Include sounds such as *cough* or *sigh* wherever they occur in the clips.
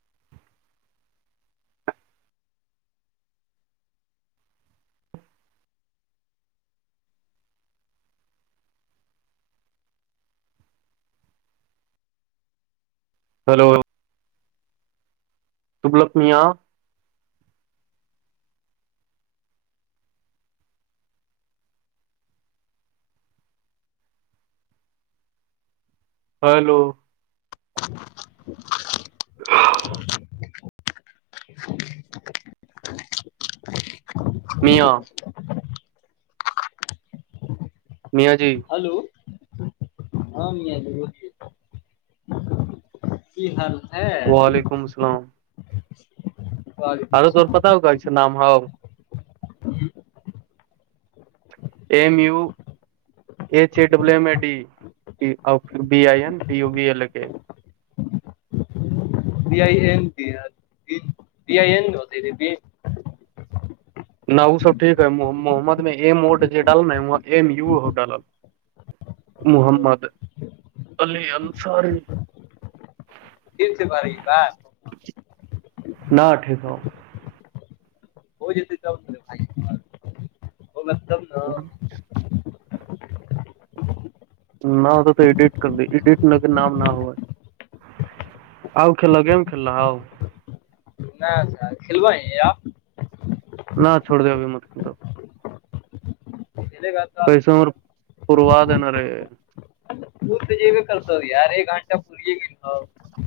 *unintelligible* hello دبلک میاں hello *unintelligible* *unintelligible* *unintelligible* میاں نیا جی ہلو ہاں م آ کی حال ہے وعلیکم السلام وعلیکم ہرے ت السلام پتا ہو کہ نام ہو M U H E D E ا ڈیئی پ آئی بی آئیین نہیں ہوتی نہ وہ سب ٹھیک ہے محمد میں ایم ووڈ ڈالل نا M you ڈالل Muhammad Ali Ansari catch پ رہےپا نہ اٹھے سو ہو ج چگ *unintelligible* نہ ہو تو تو ایڈٹ کر د ایڈٹ نگر نام نہ ہوائے آؤ کھیل گم کل آ نہچھ کلو ہے آ نہ چھوڑ دے ا بھی مت ک تو جے گات کئی سمر پوروا دینے پور تو ج بھی کرتا ہ یار ایک گھنٹا پوری گئی ہ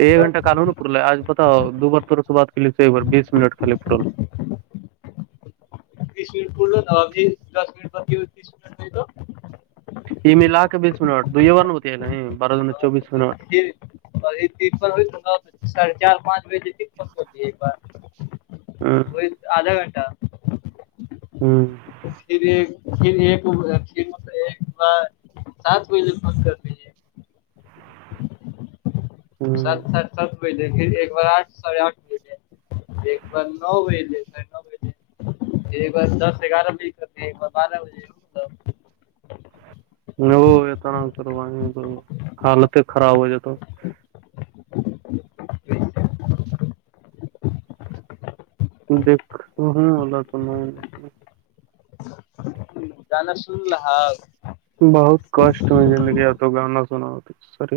ایک گنٹہ کال نا پل آج پتا ہو دو بار تورے سے بات کر ایک بار بیس منٹ خالی پ پ لو ابھی دس مٹ ب ہو تیس مٹ یہ م لھ کے بیس منٹتا دو تو یہیور ن ہوتی ہے ن نہیں برا تن ہو ساھے چار پانچ بجے ت فن کر دیے ایک بار وہئی آدھا گھنٹہ ہوں پھر ایک پھر ایکھر مطب ایک سات مہل بند کر رہ سب سات سب ھر ایک بار آٹ ساھے آٹھ بج ایک بار نو بجل ساڑھے نو بج ایک بار دس گیارہ بجے کرتے ہیں ایک بار بارہ بجے نہیں وہ اتنا چلو تو حالتیں خراب ہو جاتا دیکھ ہوں اللہ تو نہیں گانا سن ل ہ بہت کسٹ میں زندگی آ تو گانا سنا سر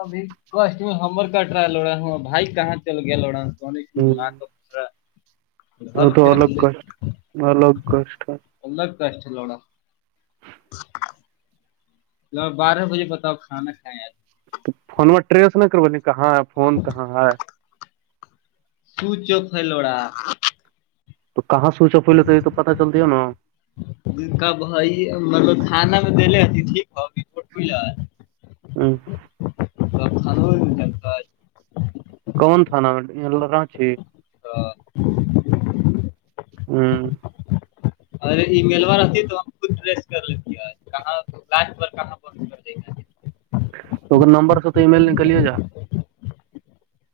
ابھی کٹ میں ہمر کٹرا لوڑا ہوں بھائی کہاں چل گیا لوڑا *unintelligible* ا تو کے رکھ الگ ک الگ کش اللہگ کاس لوڑا ل بارہ بجے بتاؤ کھانا کھیں آ فون میںا ٹریس نہیں کربول ن کہاں ہے فون کہاں ہے سو چو خ لوڑا تو کہاں سوئچ آپ ہو لیتا یہ تو پتا چلتی ہے ہو نا کاب بائی مطلب تھانہ میں دے ہتی ٹھ رٹ *unintelligible* تو خانو ہو گ کون تھاانا رانچی *inaudible* ار ای میلوار آتی ہے تو ہم خود رریس کر لیتی کہاں کہاں پر کر تو نمبر سے تو ای میل نکلے جا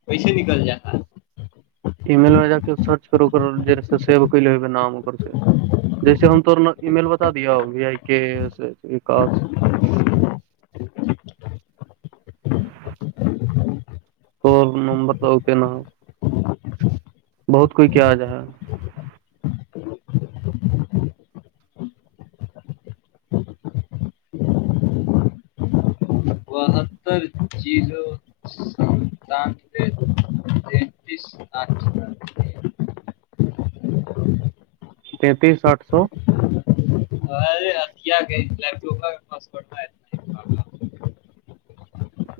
پیسے نکل جاتا ای میل میں جا کے سرچ کرو ج سیو کر لو نام سےی جیسے ہم تور ای میل بتا دیا و آئی کےا تو نومبر تو ہوتے نہ ہو بہت کوئی کیا جائے ر چیزوں ستان اچھا تینتیس سٹھ سو *inaudible* کیا گپٹپ کا پاس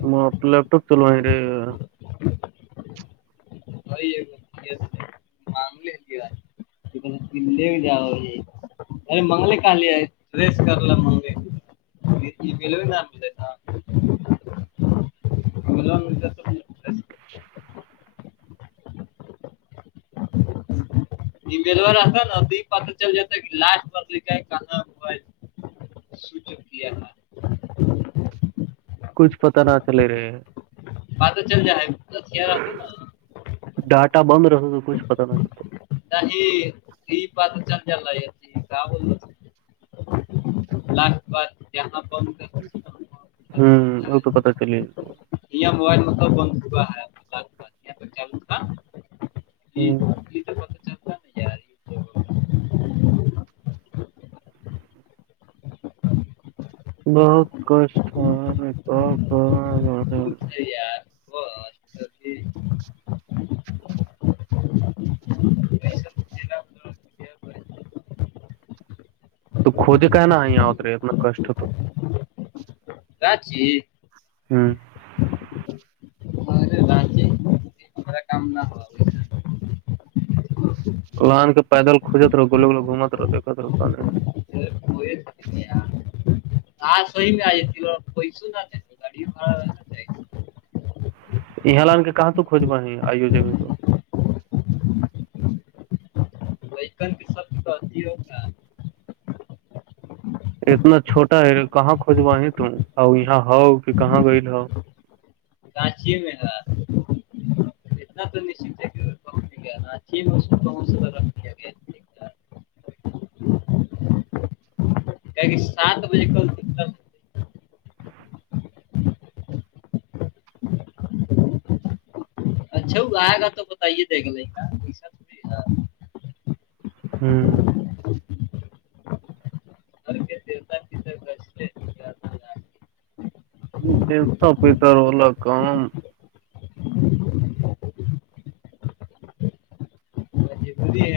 م لپٹپ چلوے بھ ہے *inaudible* معاملے کیا *inaudible* دو دیاو یہ ارے منگل کال ہے فریس کر ل مگل ملو ن آاممیل نا مل ملتا یہ ملو رہتا نا پتا چل جتا لاسٹ لکھ کہاں ہو س چکیا ہ کچھ پتا نہ چلے رہے ہیں باں تو چل جائے ہے ا رہتا ن ڈاٹا بند رہتا تو کچھ پتا نہ چلتا نہیں ہی یہ بات چل جلہ کا ب *inaudible* *inaudible* ہوں ا تو کتاا چلیے یہ موبائل مطلب ب چا ہے اللہ کی بات یہ تو چل تھا یہ ہوں تو پتہ چلتا نہیں یار یہ بہت کشٹ کا سار تو کوجے کا ہے نا آ اترے اتنا کشٹ تو چی ہوں ہمارے رانچی ہمارا کام نہ ہو لان کے پیدل کوجت رہو گولے گول گھومت رہو رہود کوئے نہیں ہاں سوی میں آج ت پیسوں نہ تھا گایا یہاں لان کے کہاں ت کوجوا ہے آئیو جگی تو چکن کی سب تو اھی ہوگ اتنا چھوٹا ہے کہاں کھجویں ت ا یہاں ہو کہ کہاں گئی ہو کچی میں تھا آ توشچ ہے اچی ب م رکھتیے کہ کہ سات بجے کل د اچھ آئے گا تو بتائیے دیکھ لے گ ہوں گھر کے دیوتا پتر کیسے دیتا پہتارولا کام ضروری ہے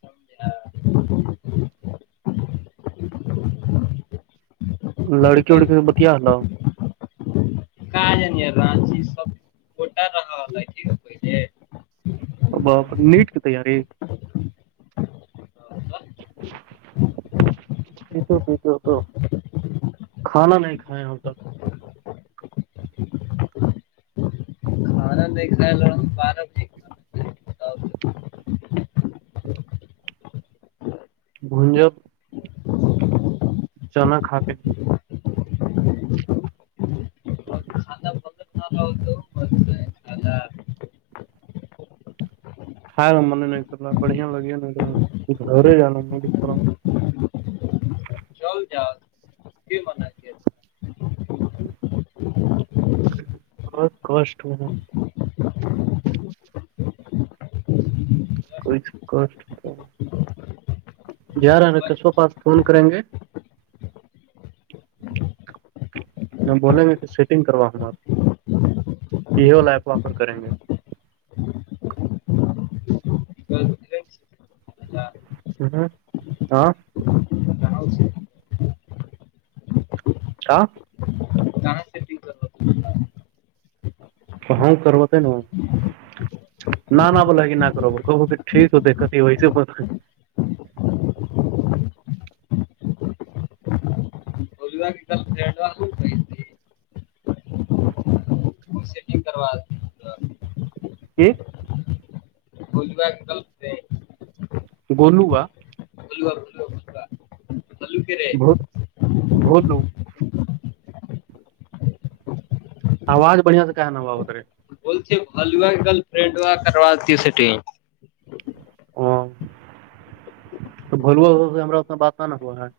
سمجھا لڑکی وڑکی سے بتیا سناا کیا ج راچی سب گوٹا رہا لگ ا نیٹ کی تیاری *unintelligible* ت تو تو کھانا نہیں کھاائے ہم تک آندیک ل فارت گھجب جناکا کھانا بندر بنا رہا ہو تو مست ہے کھانا کھائےا من نہیں کرنا بڑھیا لگے ن گھر جانا م چل چد ج منا بہت کوسٹ ہو کو کوسٹ جا رہا ر سو پاس فون کریں گے بولیں گے کہ سیٹنگ کرواؤاپ یہ وال ایپ واپر کریں گے ہ آ کہاں سے ہ جان ستی ج کہاں کروتے ہے نا نہ نہ بلاگ نہ کرو ب ٹھیک ہو دقت ہی ہوی ب ڈ وہ سیٹنگ کروا ج بوجو گل سے گولوا بولوا ب با ک ب بول لو آواز بڑھیا سے کہ ہے ن با اتے بولتےو گرل فرینڈ و کر دی سٹی ا تو بولو ہم انا بات نہ نہ ہوا ہے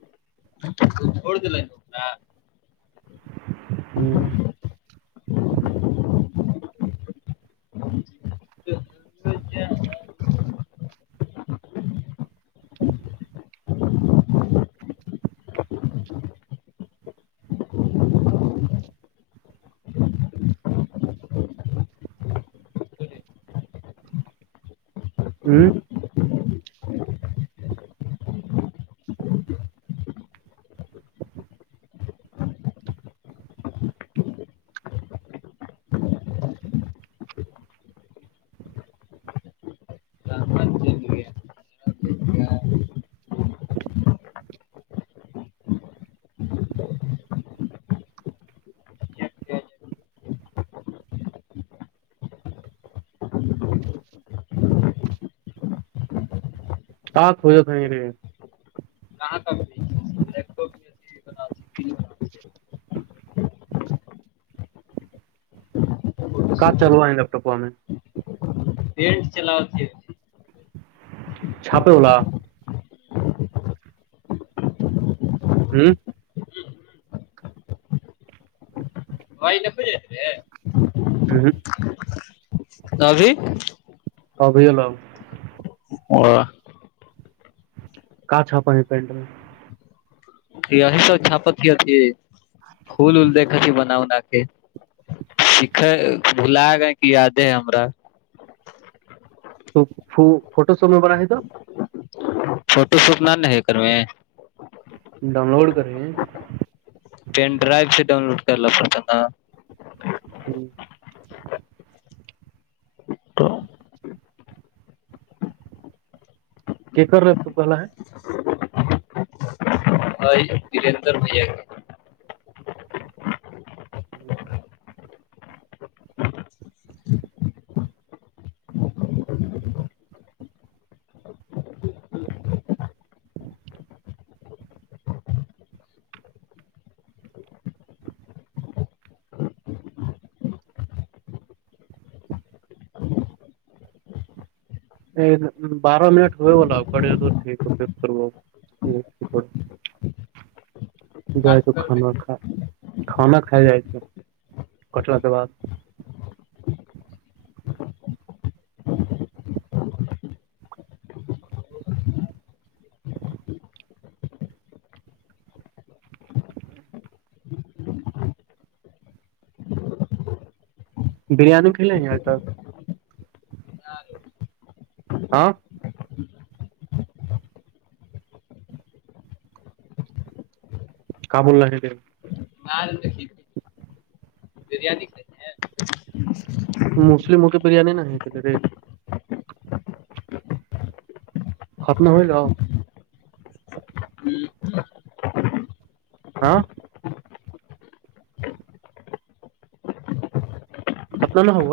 ڑ د لوکتاا ہوں ہوں اسٹاپ ہو ج تھا یہیرے ہ س ک چلوا ہے لیپٹاپ آ ہم میں پینٹ چلاؤتی چھاپے الا ہی ول پوجےتے *unintelligible* ابھی *unintelligible* *unintelligible* کا چھاپا ہے پینٹ میں ا تو چھاپک کی ت کھول ول دیکھاتی بناؤ ن کے سکھ بھلا گ کی یاد ہے ہمرا تو ف فوٹو سمی بر ہے تو فوٹو شوپ ن ہے کر میں ڈاؤن لوڈ کریں پین ڈرائیو سے ڈاؤن لوڈ کرنا پڑتا نا ہوں تو کیا کر رہے تمہا ا پلر بھیا گ *unintelligible* *unintelligible* بارہ منٹ ہو وہ لگ پڑیے تو ٹھیک ا پیک کر جائے تو کھانا کھانا کھ جائے کٹلا کے بعد *unintelligible* برییاانی کھ لے نہیں آتار ہاں کاب اللہ د نان بریانی مسلم ہو کے بریانی نہ ہے کہلے ریٹ خپن ہو جا ہاں خپنا نہ ہو